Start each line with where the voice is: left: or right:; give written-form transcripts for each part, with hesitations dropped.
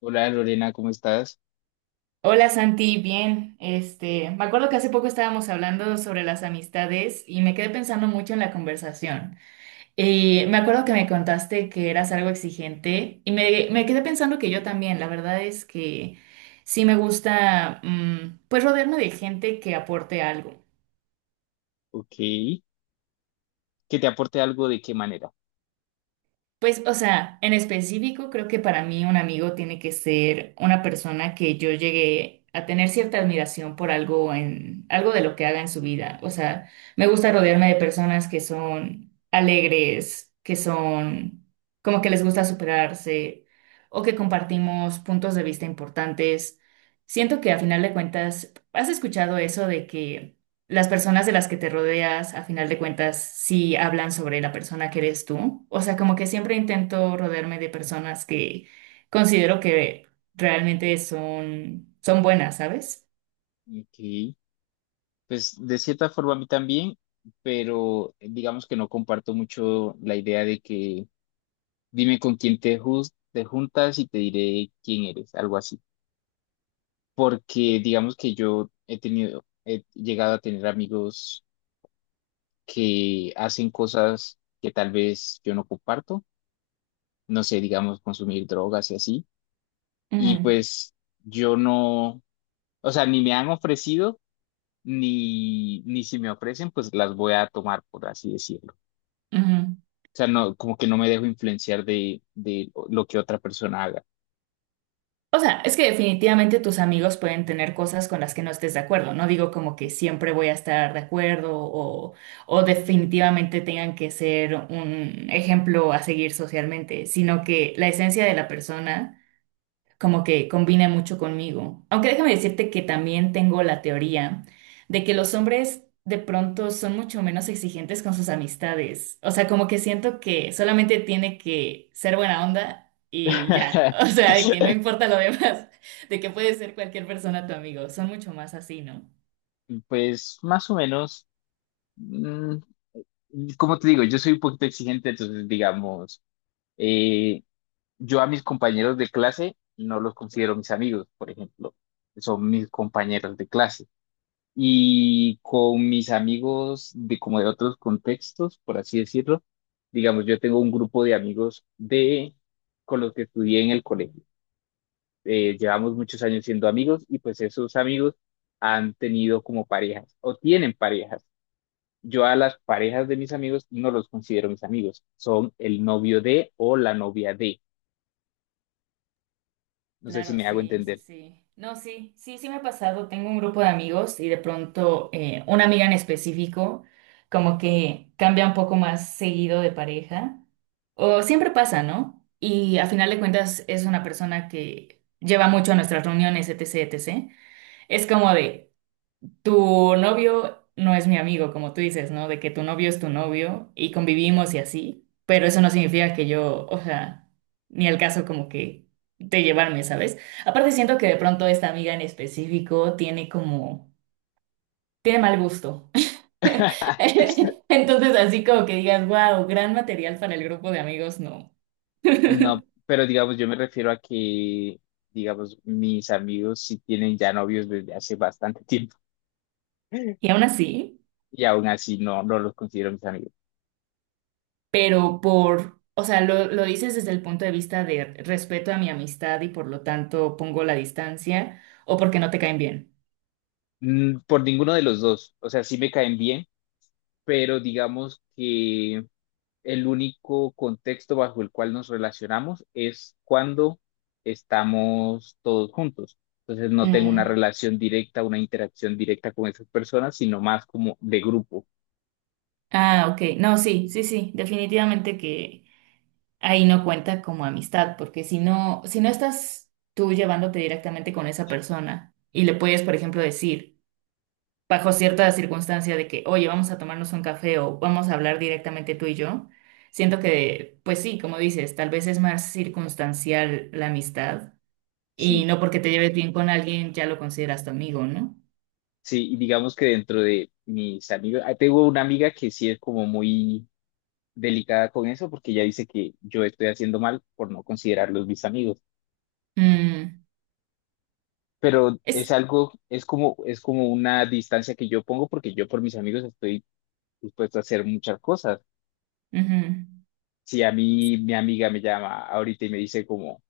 left: Hola Lorena, ¿cómo estás?
right: Hola Santi, bien. Me acuerdo que hace poco estábamos hablando sobre las amistades y me quedé pensando mucho en la conversación. Y me acuerdo que me contaste que eras algo exigente y me quedé pensando que yo también. La verdad es que sí me gusta, pues rodearme de gente que aporte algo.
left: Ok. ¿Que te aporte algo de qué manera?
right: Pues, o sea, en específico, creo que para mí un amigo tiene que ser una persona que yo llegué a tener cierta admiración por algo en algo de lo que haga en su vida. O sea, me gusta rodearme de personas que son alegres, que son como que les gusta superarse o que compartimos puntos de vista importantes. Siento que a final de cuentas, ¿has escuchado eso de que las personas de las que te rodeas, a final de cuentas, sí hablan sobre la persona que eres tú? O sea, como que siempre intento rodearme de personas que considero que realmente son buenas, ¿sabes?
left: Ok. Pues de cierta forma a mí también, pero digamos que no comparto mucho la idea de que dime con quién te juntas y te diré quién eres, algo así. Porque digamos que he llegado a tener amigos que hacen cosas que tal vez yo no comparto, no sé, digamos consumir drogas y así. Y
right: Ujú,
left: pues yo no, o sea, ni me han ofrecido ni si me ofrecen, pues las voy a tomar, por así decirlo.
right: ujú.
left: O sea, no, como que no me dejo influenciar de lo que otra persona haga.
right: O sea, es que definitivamente tus amigos pueden tener cosas con las que no estés de acuerdo. No digo como que siempre voy a estar de acuerdo o definitivamente tengan que ser un ejemplo a seguir socialmente, sino que la esencia de la persona como que combina mucho conmigo. Aunque déjame decirte que también tengo la teoría de que los hombres de pronto son mucho menos exigentes con sus amistades. O sea, como que siento que solamente tiene que ser buena onda y ya. O sea, de que no importa lo demás, de que puede ser cualquier persona tu amigo. Son mucho más así, ¿no?
left: Pues más o menos, mm, como te digo, yo soy un poquito exigente, entonces digamos, eh, yo a mis compañeros de clase no los considero mis amigos, por ejemplo, son mis compañeros de clase. Y con mis amigos de como de otros contextos, por así decirlo, digamos, yo tengo un grupo de amigos de con los que estudié en el colegio. Llevamos muchos años siendo amigos y pues esos amigos han tenido como parejas o tienen parejas. Yo a las parejas de mis amigos no los considero mis amigos, son el novio de o la novia de. No sé si
right: Claro,
left: me hago
right: sí, sí,
left: entender.
right: sí. No, sí, sí, sí me ha pasado. Tengo un grupo de amigos y de pronto una amiga en específico como que cambia un poco más seguido de pareja. O siempre pasa, ¿no? Y a final de cuentas es una persona que lleva mucho a nuestras reuniones, etcétera, etcétera. Es como de, tu novio no es mi amigo, como tú dices, ¿no? De que tu novio es tu novio y convivimos y así, pero eso no significa que yo, o sea, ni al caso como que de llevarme, ¿sabes? Aparte siento que de pronto esta amiga en específico tiene mal gusto. Entonces así como que digas, wow, gran material para el grupo de amigos, no.
left: No, pero digamos, yo me refiero a que, digamos, mis amigos sí tienen ya novios desde hace bastante tiempo
right: Y aún así.
left: y aún así no, no los considero mis amigos.
right: Pero o sea, lo dices desde el punto de vista de respeto a mi amistad y por lo tanto pongo la distancia o porque no te caen bien.
left: Mm, por ninguno de los dos, o sea, sí me caen bien, pero digamos que el único contexto bajo el cual nos relacionamos es cuando estamos todos juntos. Entonces no tengo una
right: Mm,
left: relación directa, una interacción directa con esas personas, sino más como de grupo.
right: ah, ok. No, sí, sí, sí, definitivamente que ahí no cuenta como amistad, porque si no estás tú llevándote directamente con esa persona y le puedes, por ejemplo, decir, bajo cierta circunstancia de que, oye, vamos a tomarnos un café o vamos a hablar directamente tú y yo. Siento que, pues sí, como dices, tal vez es más circunstancial la amistad. Y
left: Sí.
right: no porque te lleves bien con alguien ya lo consideras tu amigo, ¿no?
left: Sí, y digamos que dentro de mis amigos, ah, tengo una amiga que sí es como muy delicada con eso porque ella dice que yo estoy haciendo mal por no considerarlos mis amigos,
right: Mm,
left: pero es
right: es,
left: algo, es como una distancia que yo pongo porque yo por mis amigos estoy dispuesto a hacer muchas cosas.
right: ujú.
left: Si a mí mi amiga me llama ahorita y me dice como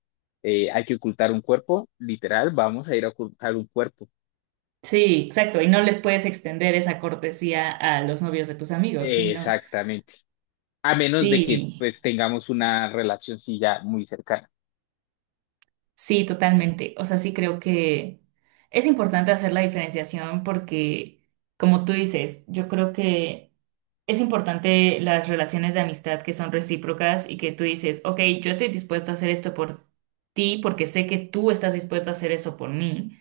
left: hay que ocultar un cuerpo, literal, vamos a ir a ocultar un cuerpo.
right: Sí, exacto. Y no les puedes extender esa cortesía a los novios de tus amigos, ¿sí? ¿No?
left: Exactamente. A menos de que
right: Sí,
left: pues tengamos una relación sí ya muy cercana.
right: sí, totalmente. O sea, sí creo que es importante hacer la diferenciación porque, como tú dices, yo creo que es importante las relaciones de amistad que son recíprocas y que tú dices, ok, yo estoy dispuesto a hacer esto por ti porque sé que tú estás dispuesto a hacer eso por mí.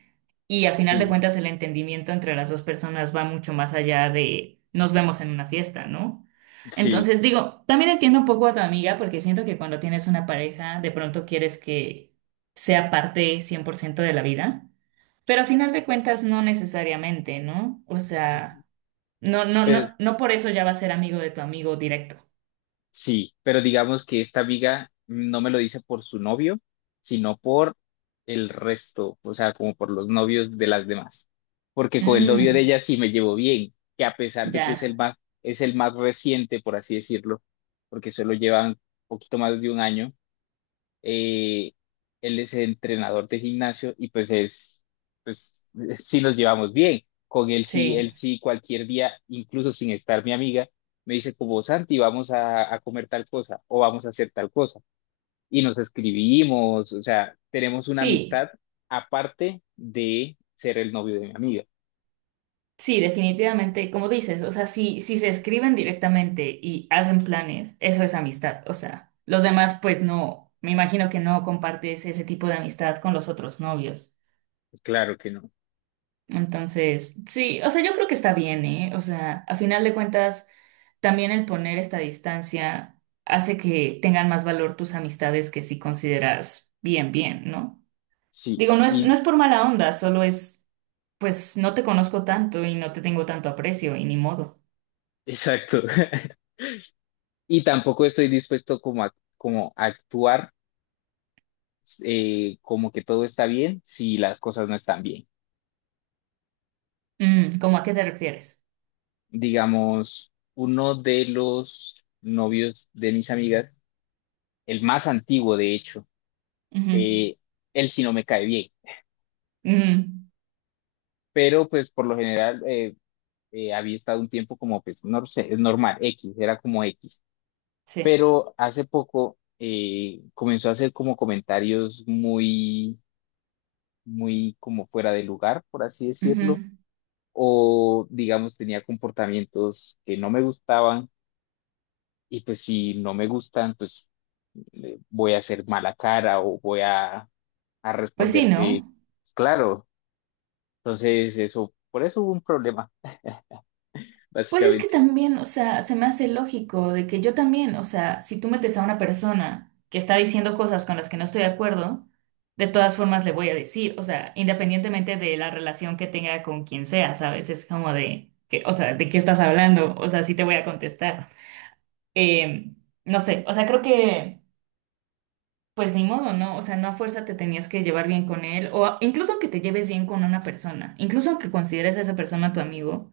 right: Y a final de
left: Sí.
right: cuentas el entendimiento entre las dos personas va mucho más allá de nos vemos en una fiesta, ¿no?
left: Sí,
right: Entonces digo, también entiendo un poco a tu amiga porque siento que cuando tienes una pareja de pronto quieres que sea parte 100% de la vida, pero a final de cuentas no necesariamente, ¿no? O sea. No, no,
left: pero,
right: no, no por eso ya va a ser amigo de tu amigo directo.
left: sí, pero digamos que esta amiga no me lo dice por su novio, sino por el resto, o sea, como por los novios de las demás. Porque con el novio de
right: Mm,
left: ella sí me llevo bien, que a pesar de que
right: ya,
left: es el más reciente, por así decirlo, porque solo llevan poquito más de un año. eh, Él es el entrenador de gimnasio y pues es, pues, sí nos llevamos bien. Con
right: sí,
left: él sí cualquier día, incluso sin estar mi amiga, me dice como Santi, a comer tal cosa o vamos a hacer tal cosa. Y nos escribimos, o sea, tenemos una
right: sí,
left: amistad aparte de ser el novio de mi amiga.
right: sí, definitivamente, como dices, o sea, si se escriben directamente y hacen planes, eso es amistad, o sea, los demás pues no, me imagino que no compartes ese tipo de amistad con los otros novios.
left: Claro que no.
right: Entonces, sí, o sea, yo creo que está bien, ¿eh? O sea, a final de cuentas, también el poner esta distancia hace que tengan más valor tus amistades que si consideras bien, bien, ¿no?
left: Sí,
right: Digo, no es, no
left: y
right: es por mala onda, solo es, pues no te conozco tanto y no te tengo tanto aprecio y ni modo.
left: exacto. Y tampoco estoy dispuesto como como a actuar como que todo está bien si las cosas no están bien.
right: ¿Cómo a qué te refieres?
left: Digamos, uno de los novios de mis amigas, el más antiguo de hecho,
right: Ujú.
left: eh, él sí no me cae bien,
right: Mm,
left: pero pues por lo general había estado un tiempo como pues no sé, es normal, X, era como X,
right: sí.
left: pero hace poco comenzó a hacer como comentarios muy, muy como fuera de lugar, por así
right: Ujú.
left: decirlo. O digamos tenía comportamientos que no me gustaban. Y pues si no me gustan, pues voy a hacer mala cara o a
right: Pues sí,
left: responderte,
right: ¿no?
left: pues, claro. Entonces, eso, por eso hubo un problema,
right: Pues es que
left: básicamente.
right: también, o sea, se me hace lógico de que yo también, o sea, si tú metes a una persona que está diciendo cosas con las que no estoy de acuerdo, de todas formas le voy a decir, o sea, independientemente de la relación que tenga con quien sea, ¿sabes? Es como de, que, o sea, ¿de qué estás hablando? O sea, sí te voy a contestar. Eh, no sé, o sea, creo que, pues ni modo, ¿no? O sea, no a fuerza te tenías que llevar bien con él, incluso aunque te lleves bien con una persona, incluso aunque consideres a esa persona tu amigo,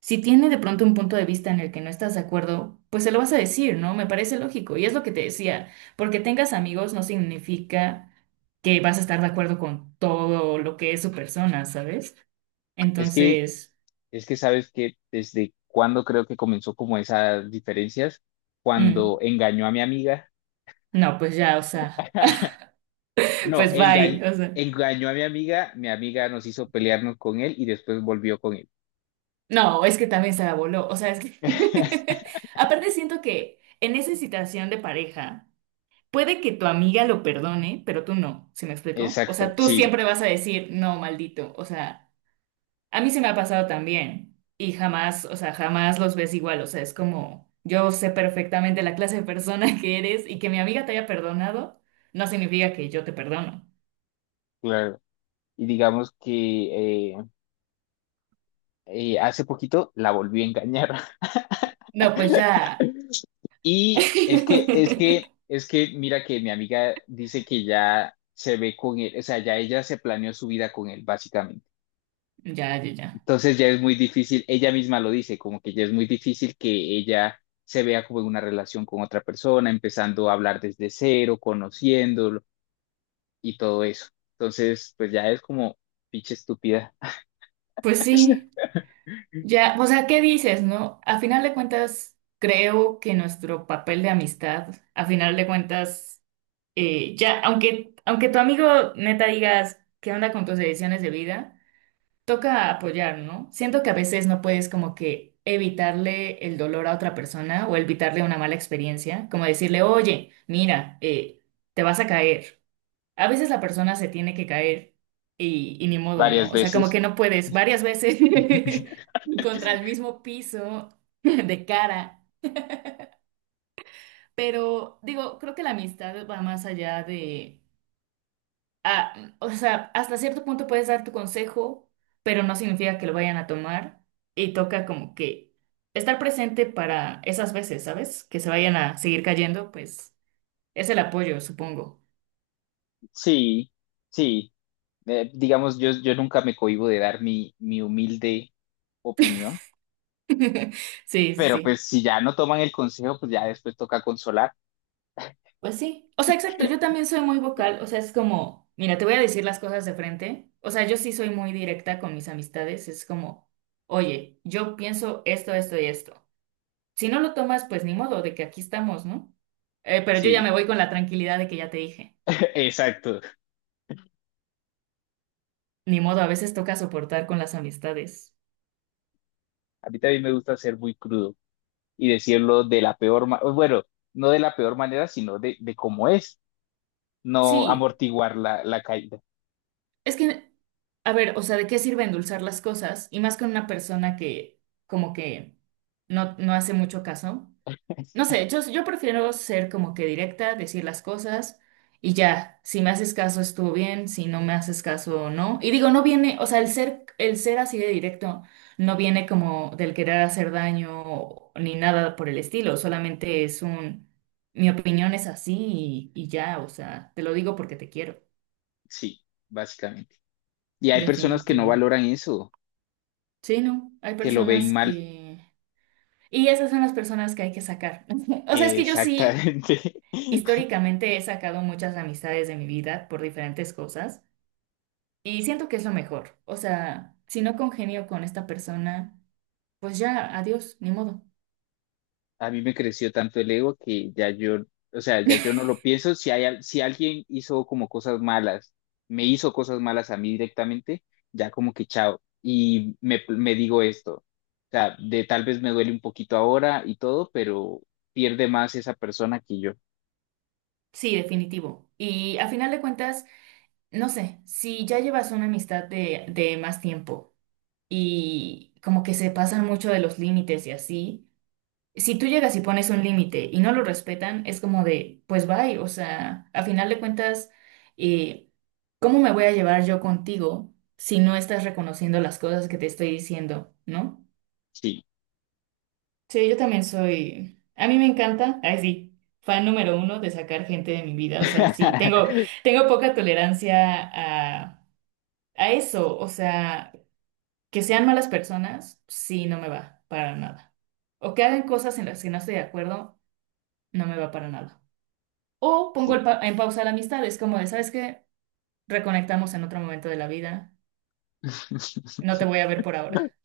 right: si tiene de pronto un punto de vista en el que no estás de acuerdo, pues se lo vas a decir, ¿no? Me parece lógico, y es lo que te decía, porque tengas amigos no significa que vas a estar de acuerdo con todo lo que es su persona, ¿sabes?
left: Es que,
right: Entonces,
left: es que sabes que desde cuando creo que comenzó como esas diferencias, cuando
right: mm,
left: engañó a mi amiga.
right: no, pues ya, o sea,
left: No,
right: pues bye, o sea.
left: engañó a mi amiga nos hizo pelearnos con él y después volvió con él.
right: No, es que también se la voló. O sea, es que. Aparte, siento que en esa situación de pareja, puede que tu amiga lo perdone, pero tú no. ¿Se me explicó? O
left: Exacto,
right: sea, tú
left: sí,
right: siempre vas a decir, no, maldito. O sea, a mí se me ha pasado también. Y jamás, o sea, jamás los ves igual. O sea, es como, yo sé perfectamente la clase de persona que eres y que mi amiga te haya perdonado, no significa que yo te perdono.
left: claro. Y digamos que hace poquito la volví a engañar.
right: No, pues ya.
left: Y es que, mira que mi amiga dice que ya se ve con él, o sea, ya ella se planeó su vida con él, básicamente.
right: Ya, ya, ya.
left: Entonces ya es muy difícil, ella misma lo dice, como que ya es muy difícil que ella se vea como en una relación con otra persona, empezando a hablar desde cero, conociéndolo y todo eso. Entonces, pues ya es como pinche estúpida
right: Pues sí. Ya, o sea, ¿qué dices, no? A final de cuentas, creo que nuestro papel de amistad, a final de cuentas, ya, aunque tu amigo neta digas qué onda con tus decisiones de vida, toca apoyar, ¿no? Siento que a veces no puedes como que evitarle el dolor a otra persona o evitarle una mala experiencia, como decirle, oye, mira, te vas a caer, a veces la persona se tiene que caer y ni modo,
left: varias
right: ¿no? O sea, como
left: veces.
right: que no puedes varias veces contra el mismo piso de cara. Pero digo, creo que la amistad va más allá de, o sea, hasta cierto punto puedes dar tu consejo, pero no significa que lo vayan a tomar y toca como que estar presente para esas veces, ¿sabes? Que se vayan a seguir cayendo, pues es el apoyo, supongo.
left: Sí, sí. Digamos, yo nunca me cohíbo de dar mi humilde opinión,
right: Sí, sí.
left: pero
right: Sí.
left: pues si ya no toman el consejo, pues ya después toca consolar.
right: Pues sí, o sea, exacto, yo también soy muy vocal, o sea, es como, mira, te voy a decir las cosas de frente, o sea, yo sí soy muy directa con mis amistades, es como, oye, yo pienso esto, esto y esto. Si no lo tomas, pues ni modo, de que aquí estamos, ¿no? Pero yo ya
left: Sí,
right: me voy con la tranquilidad de que ya te dije.
left: exacto.
right: Ni modo, a veces toca soportar con las amistades.
left: A mí también me gusta ser muy crudo y decirlo de la peor manera, bueno, no de la peor manera, sino de cómo es, no
right: Sí,
left: amortiguar la caída.
right: es que, a ver, o sea, ¿de qué sirve endulzar las cosas? Y más con una persona que como que no, no hace mucho caso. No sé, yo prefiero ser como que directa, decir las cosas y ya, si me haces caso estuvo bien, si no me haces caso no. Y digo, no viene, o sea, el ser así de directo no viene como del querer hacer daño ni nada por el estilo, solamente mi opinión es así y ya, o sea, te lo digo porque te quiero,
left: Sí, básicamente. Y hay personas que no
right: definitivo.
left: valoran eso,
right: Sí, no, hay
left: que lo ven
right: personas
left: mal.
right: que. Y esas son las personas que hay que sacar. O sea, es que yo sí.
left: Exactamente.
right: Históricamente he sacado muchas amistades de mi vida por diferentes cosas y siento que es lo mejor. O sea, si no congenio con esta persona, pues ya, adiós, ni modo.
left: A mí me creció tanto el ego que ya yo, o sea, ya yo no lo pienso. Si hay, al- si alguien hizo como cosas malas, me hizo cosas malas a mí directamente, ya como que chao. Y me digo esto, o sea, de tal vez me duele un poquito ahora y todo, pero pierde más esa persona que yo.
right: Sí, definitivo. Y a final de cuentas, no sé, si ya llevas una amistad de más tiempo y como que se pasan mucho de los límites y así. Si tú llegas y pones un límite y no lo respetan, es como de, pues bye, o sea, a final de cuentas, eh, ¿cómo me voy a llevar yo contigo si no estás reconociendo las cosas que te estoy diciendo? ¿No?
left: Sí.
right: Sí, yo también soy, a mí me encanta, ay sí, fan número uno de sacar gente de mi vida, o sea, sí, tengo, tengo poca tolerancia a eso, o sea, que sean malas personas, sí, no me va para nada. O que hagan cosas en las que no estoy de acuerdo, no me va para nada. O pongo
left: Sí.
right: el en pausa la amistad, es como de, ¿sabes qué? Reconectamos en otro momento de la vida. No te voy a ver por ahora.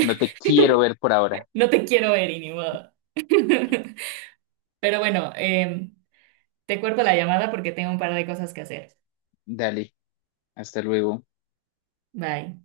left: No te quiero ver por ahora.
right: No te quiero ver, y ni modo. Pero bueno, te cuelgo la llamada porque tengo un par de cosas que hacer.
left: Dale, hasta luego.
right: Bye.